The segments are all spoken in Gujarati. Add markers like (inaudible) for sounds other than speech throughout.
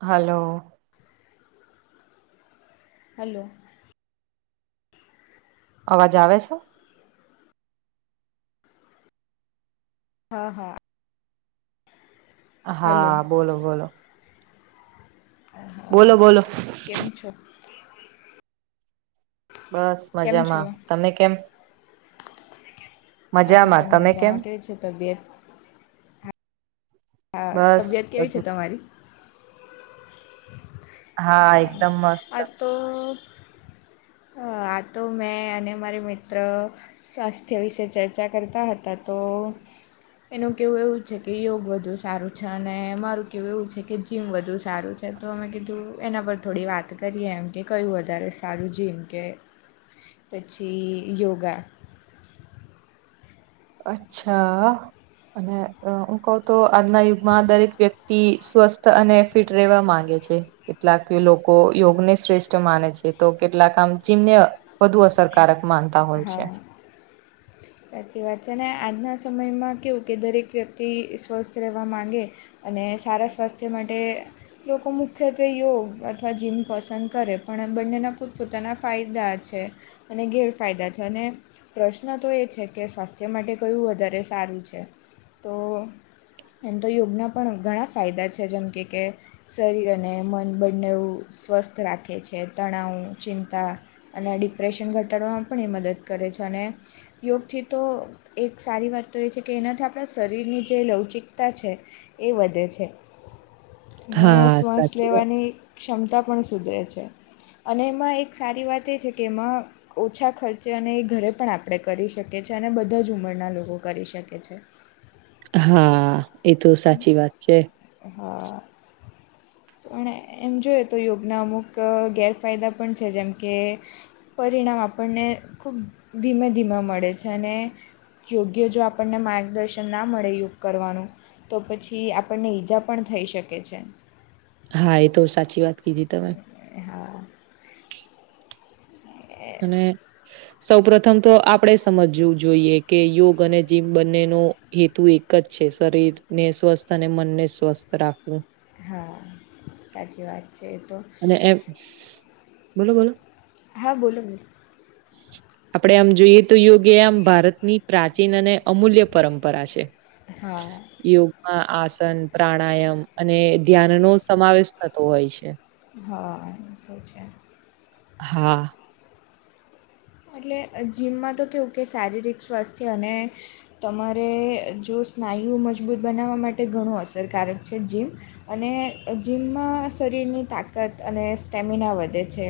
હલો. હલો. અવાજ આવે છે? હા, હા. હલો હા, બોલો-બોલો. બોલો-બોલો. કેમ છો? બસ કેમ છો મજામાં. તમે કેમ અમે મજામાં પણ તમે કેમ મજામાં, કેવી છે તબિયત? હા, બસ તબિયત કેવી છે બધું તમારી? હા, એકદમ મસ્ત આ તો અહ આ તો મેં અને મારી મિત્ર સ્વાસ્થ્ય વિશે ચર્ચા કરતા હતા તો એનું કહેવું એવું જ છે કે યોગ વધુ સારું છે, અને અમારું કહેવું એવું છે કે જીમ વધુ સારું છે, તો મે કીધું એના પર થોડી વાત ત કરીએ એમ કે કયું વધારે સારું, જેમ કે પછી યોગા અચ્છા. અને અહ હું કઉ તો આજના યુગમાં દરેક વ્યક્તિ સ્વસ્થ અને ફિટ રહેવા માંગે છે. કેટલાક લોકો યોગને શ્રેષ્ઠ માને છે, તો કેટલાક આમ જીમને અહ વધુ અસરકારક માન હા. સાચી વાત છે, ને આજના સમયમાં કેવું કે દરેક વ્યક્તિ સ્વસ્થ રહેવા માંગે અને સારા સ્વાસ્થ્ય માટે લોકો મુખ્યત્વે યોગ અથવા જીમ પસંદ કરે, પણ બંનેના પોતપોતાના ફાયદા છે. અને ગેરફાયદા છે, અને પ્રશ્ન તો એ છે કે સ્વાસ્થ્ય માટે કયું વધારે સારું છે. તો એમ તો યોગના પણ ઘણા ફાયદા છે, જેમ કે-કે શરીર અને મન બંનેવ સ્વસ્થ રાખે છે, તણાવ, ચિંતા અને ડિપ્રેશન ઘટાડવામાં પણ એ મદદ કરે છે, અને યોગથી તો એક સારી વાત તો એ છે કે એનાથી આપણા શરીરની જે લવચિકતા છે એ વધે છે. ને હા શ્વાસ સાચી વાત લેવાની ક્ષમતા પણ સુધરે છે, અને એમાં એક સારી વાત એ છે કે એમાં ઓછા ખર્ચે, અને ઈ ઘરે પણ આપણે કરી શકે છે, અને બધા જ ઉંમરના લોકો કરી શકે છે. હા, એ તો સાચી વાત છે. હા. પણ એમ જોઈએ તો યોગના અમુક ગેરફાયદા પણ છે, જેમ કે પરિણામ આપણને ખૂબ ધીમે ધીમે મળે છે અને યોગ્ય જો આપણને માર્ગદર્શન ના મળે યોગ કરવાનું, તો પછી આપ આપણને ઈજા પણ થઈ શકે છે. હા, એ તો સાચી વાત કીધી તમે. હા (inaudible) હ સૌ પ્રથમ તો આપડે સમજવું જોઈએ કે યોગ અને જીમ બંને નો હેતુ એક જ છે શરીર ને સ્વસ્થ અને મનને સ્વસ્થ રાખવું હા સાચી વાત છે એ તો ને એમ બોલો બોલો હા બોલુ બોલું આપડે આમ જોઈએ તો યોગ આમ ભારતની પ્રાચીન અને અમૂલ્ય પરંપરા છે હા યોગ આ આસન પ્રાણાયામ અને ધ્યાનનો સમાવેશ થતો હોય છે હા તો છે હા એટલે જીમમાં તો કેવું કે શારીરિક સ્વાસ્થ્ય અને તમારે જો સ્નાયુઓ મજબૂત બનાવવા માટે ઘણું અસરકારક છે જીમ અને જીમમાં શરીરની તાકાત અને સ્ટેમિના વધે છે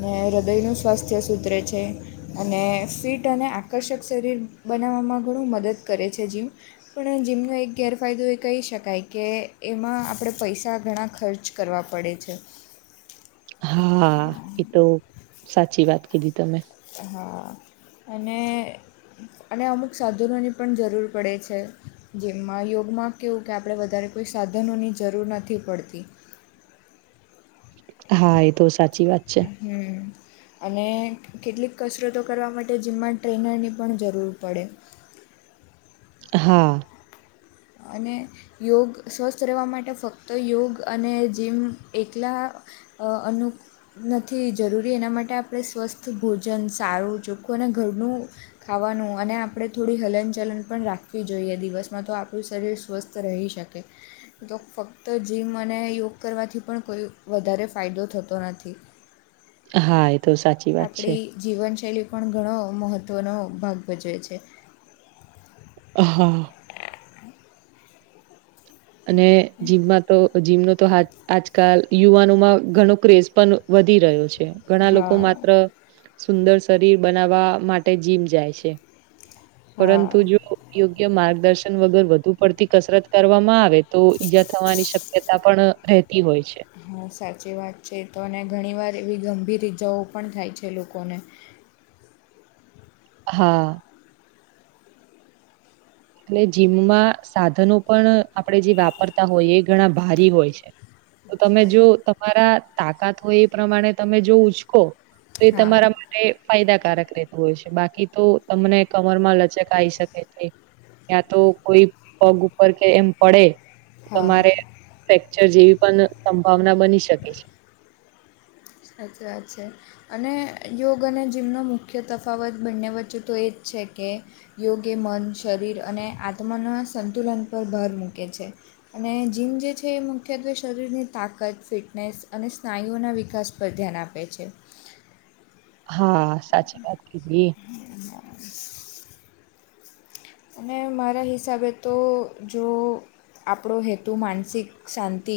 ને હૃદયનું સ્વાસ્થ્ય સુધરે છે અને ફિટ અને આકર્ષક શરીર બનાવામાં ઘણું મદદ કરે છે જીમ પણ જીમનો એક ગેરફાયદો એ કહી શકાય કે એમાં આપણે પૈસા ઘણા ખર્ચ કરવા પડે છે હા એ તો સાચી વાત કીધી તમે હા અને અને અમુક સાધનોની પણ જરૂર પડે છે જેમાં યોગમાં કેવું કે આપણે વધારે કોઈ સાધનોની જરૂર નથી પડતી હા એ તો સાચી વાત છે હમ અને કેટલીક કસરતો કરવા માટે જીમમાં ટ્રેનરની પણ જરૂર પડે હા અને યોગ સ્વસ્થ રહેવા માટે ફક્ત યોગ અને જીમ એકલા અ અનુ નથી જરૂરી એના માટે આપણે સ્વસ્થ ભોજન સારું ચોખ્ખું અને ઘરનું ખાવાનું અને આપણે થોડી હલનચલન પણ રાખવી જોઈએ દિવસમાં તો આ પડું શરીર સ્વસ્થ રહી શકે તો ફક્ત જીમ અને યોગ કરવાથી પણ કોઈ વધારે ફાયદો થતો નથી હા એ તો સા આપડી જીવનશૈલી પણ ઘણો મહત્ત્વનો ભાગ ભજવે છે હા અને જીમ માં તો જીમનો તો આજકાલ યુવાનોમાં ઘણો ક્રેઝ પણ વધી રહ્યો છે ઘણા લોકો હા માત્ર સુંદર શરીર બનાવા માટે જીમ જાય છે પરંતુ હા જો યોગ્ય માર્ગદર્શન વગર વધુ પડતી કસરત કરવામાં આવે તો ઈજા થવાની શક્યતા પણ રહેતી હોય છે હા સાચી વાત છે તો અને ઘણીવાર એવી ગંભીર ઇજાઓ પણ થાય છે લોકોને હા એટલે જીમમાં સાધનો પણ આપણે જે વાપરતા હોય એ ઘણા ભારી હોય છે તો તમે હા જો તમારા તાકાત હોય એ પ્રમાણે તમે જો ઉચકો તો એ હા તમારા એ ફાયદાકારક રહેતું હોય છે બાકી તો તમને કમરમાં લચક આવી શકે છે તયાં તો કોઈ પગ ઉપર કે એમ પડે હા તમારે ફેક્ચર જેવી પણ સંભાવના બની શકે છે અચ્છા અચ્છા. અને યોગ અને જીમનો મુખ્ય તફાવત બંને વચ્ચે તો એ જ છે કે યોગ એ મન શરીર અને આત્માના સંતુલન પર ભાર મૂકે છે. અને જીમ જે છે એ મુખ્યત્વે શરીરની તાકત ફિટનેસ અને સ્નાયુઓના વિકાસ પર ધ્યાન આપે છે. હા સાચી વાત કધી. અને મારા હિસાબે તો જો આપણો હેતુ માનસિક શાંતિ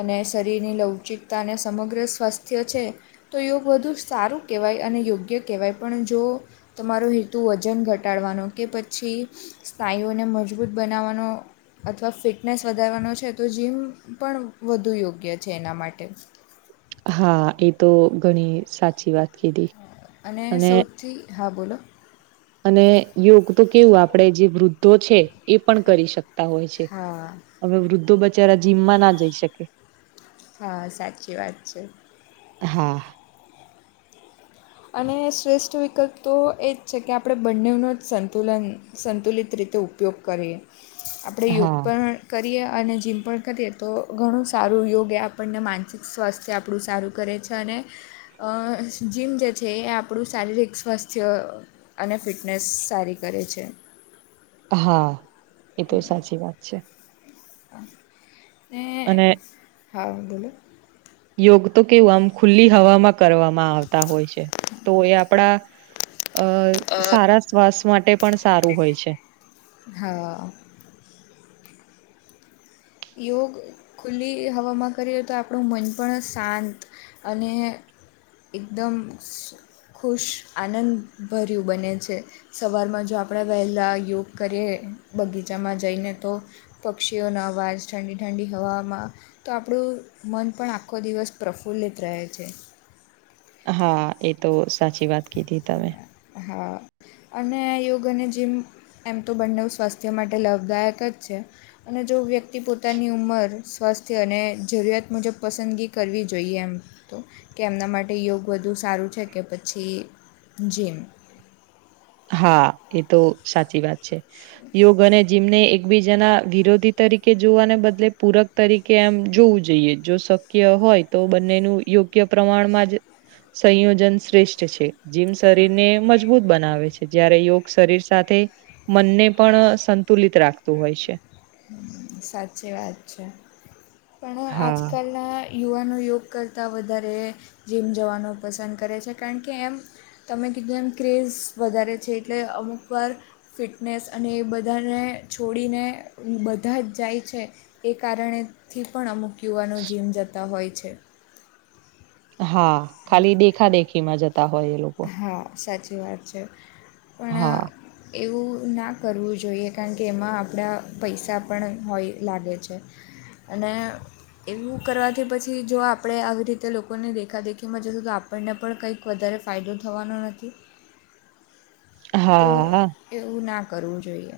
અને શરીરની લવચિકતા અને સમગ્ર સ્વાસ્થ્ય છે. તો યોગ વધુ સારું કહેવાય અને યોગ્ય કહેવાય પણ જો તમારોું હેતુ વજન ઘટાડવાનો કે પછી સ્નાયુઓને મજબૂત બનાવવાનો અથવા ફિટનેસ વધારવાનો છે તો જીમ પણ વધુ યોગ્ય છે એના માટે. હા એ તો ઘણી સાચી વાત કીધી. અને સૌથી હા બોલો અને યોગ તો કેવું આપણેે જે વૃદ્ધો છે એ પણ કરી શકતા હોય છે. હા હવે વૃદ્ધો બચારા જીમમાં ના જઈ શકે. હા સાચી વાત છે. હા. અને શ્રેષ્ઠ વિકલ્પ તો એ જ છે કે આપણે બંનેઓનો જ સંતુલન સંતુલિત રીતે ઉપયોગ કરીએ આપણે યોગ હા પણ કરીએ અને જીમ પણ કરીએ તો ઘણું સારું યોગ એ આપણને માનસિક સ્વાસ્થ્ય તે આપણું સારું કરે છે અને અ જીમ જે જે એ આપણું શારીરિક સ્વાસ્થ્ય અને ફિટનેસ સારી કરે છે. હા એ તો સાચી વાત છે. (inaudible) અને હા બોલો. યોગ તો કેવું આમ ખુલ્લી હવામાં આવતા હોય છે તો એ આપણા અ સારા શ્વાસ માટે પણ સારું હોય છે. હા. યોગ ખુલ્લી હવામાં કરીએ તો આપણું મન પણ શાંત અને એકદમ ખુશ આનંદભર્યું બને છે. સવારમાં જો આપણે વહેલાં યોગ કરીએ બગીચામાં જઈને તો પક્ષીઓનો અવાજ ઠંડી-ઠંડી હવામાં તો આપણું મન પણ આખો દિવસ પ્રફુલ્લિત રહે છે. હા એ તો સાચી વાત કીધી તમે. હા. અને યોગ અને જીમ એમ તો બંને સ્વાસ્થ્ય માટે લાભદાયક જ છે. અને જો વ્યક્તિ પોતાની ઉંમર સ્વાસ્થ્ય અને જરૂરિયાત મુજબ પસંદગી કરવી જોઈએ એમ. તો કે એમના માટે યોગ વધુ સારું છે કે પછી જીમ. હા એ તો સાચી વાત છે યોગ અને જેમને એકબીજાના વિરોધી તરીકે જોવાને બદલે પૂરક તરીકે એમ જોવું જોઈએ જો સ શક્ય હોય તો બંનેનું યોગ્ય પ્રમાણમાં જ સંયોજન શ્રેષ્ઠ છે. જીમ શરીર ને મજબૂત બનાવે છે. જયારે યોગ શરીર સાથે મનને પણ સંતુલિત રાખતું હોય છે. હમ્મ સાચી વાત છે પણ હા. આજકાલના યુવાનો યોગ કરતાં વધારે જીમ જવાનું પસંદ કરે છે કારણ કે એમ તમે કીધ એમ ક્રેઝ વધારે છે એટલે અમુકવાર ફિટનેસ અને એ બધાને છોડીને. બધા જ જાય છે એ કારણેથી પણ અમુક યુવાનો જીમ જતા હોય છે. હા ખાલી દેખા દેખીમાં જતા હોય એ લોકો હા સાચી વાત છે, પણ હા એવું ના કરવું જોઈએ કારણ કે એમાં આપણા પૈસા પણ હોય લાગે છે. અને એવું કરવાથી પછી જો આપણે આવી રીતે લોકોને દેખાદેખીમાં જશું તો આપણને પણ કંઈક વધારે ફાયદો થવાનો નથી. તો હા એવું ના કરવું જોઈએ.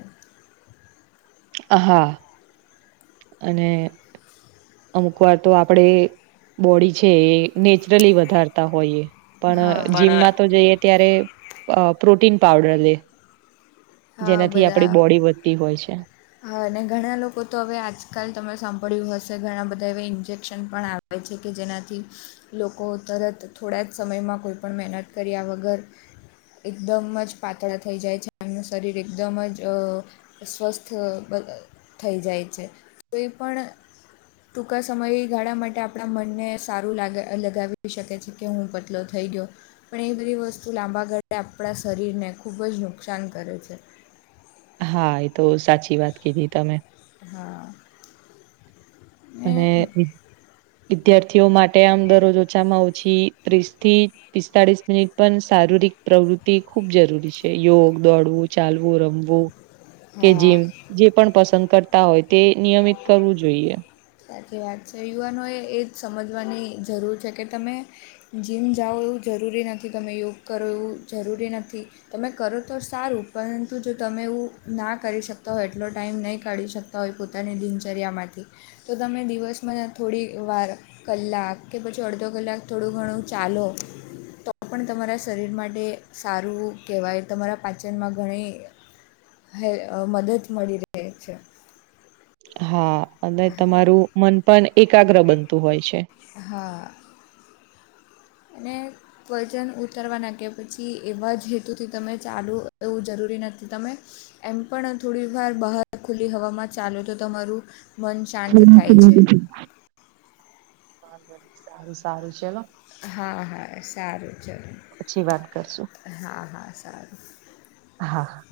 હા. અને અમુક વાર તો આપણે બોડી છે એ નેચરલી વધારતા હોઈએ. પણ હા પણ જીમમાં તો જઈએ ત્યારે પ્રોટીન પાવડર લે હા જેનાથી બધા આપડી બોડી વધતી હોય છે. હા અને ઘણા લોકો તો હવે આજકાલ તમે સાંભળ્યું હશે ઘણા બધા એવા ઇન્જેક્શન પણ આવે હોય છે કે જેનાથી લોકો તરત થોડા જ સમયમાં કોઈ પણ મહેનત કર્યા વગર એકદમ જ પાતળા થઈ જાય છે. એમનું શરીર એકદમ જ સ્વસ્ થઈ જાય છે. કોઈ પણ ટૂંકા સમયગાળા માટે આપણા મનને સારું લાગ લગાવી શકે છે. કે હું પતલો થઈ ગયો પણ એ બધી વસ્તુ લાંબા ગાળે આપણા શરીરને ખૂબ જ નુકસાન કરે છે. હા એ તો સાચી વાત કીધી તમે. હા. ને અને વિદ્યાર્થીઓ માટે આમ દરરોજ ઓછામાં ઓછી ત્રીસ થી પિસ્તાળીસ મિનિટ પણ શારીરિક પ્રવૃત્તિ ખુબ જરૂરી છે. યોગ દોડવું ચાલવું રમવું કે હા જીમ‌ જે પણ પસંદ કરતા હોય તે નિયમિત કરવું જોઈએ. સાચી વાત છે. યુવાનોએ એ જ સમજવાની જરૂર છે કે તમ જીમ જાઓ એવું જરૂરી નથી તમે યોગ કરો એવું જરૂરી નથી. તમે કરો તો સારું પરંતુ જો તમે એવું ના કરી શકતા હોય એટલો ટાઈમ નહીં કાઢી શક હોય પોતાની દિનચર્યામાંથી તો તમે દિવસમાં થોડી વાર કલાક કે પછી અડધો કલાક થોડું ઘણું ચાલો તો પણ તમારા શરીર માટે સારું કહેવાય તમારા પાચનમાં ઘણી હે મદદ મળી રહે છે. હા અને તમારું મન પણ એકાગ્ર બનતું હોય છે. હા. એને વજન ઉતારવા નાખ્યા પછી એવા જ હેતુથી તમે ચાલો એવું જરૂરી નથી તમે એમ પણ થોડી વાર બહાર ખુલ્લી હવામાં ચાલુ તો તમારું મન શાંત હમ થાય છે. વાંધો નહી સારું સારું (unintelligible) હા હા સારું ચાલું. પછી વાત કરશું હા હા સારું. હા.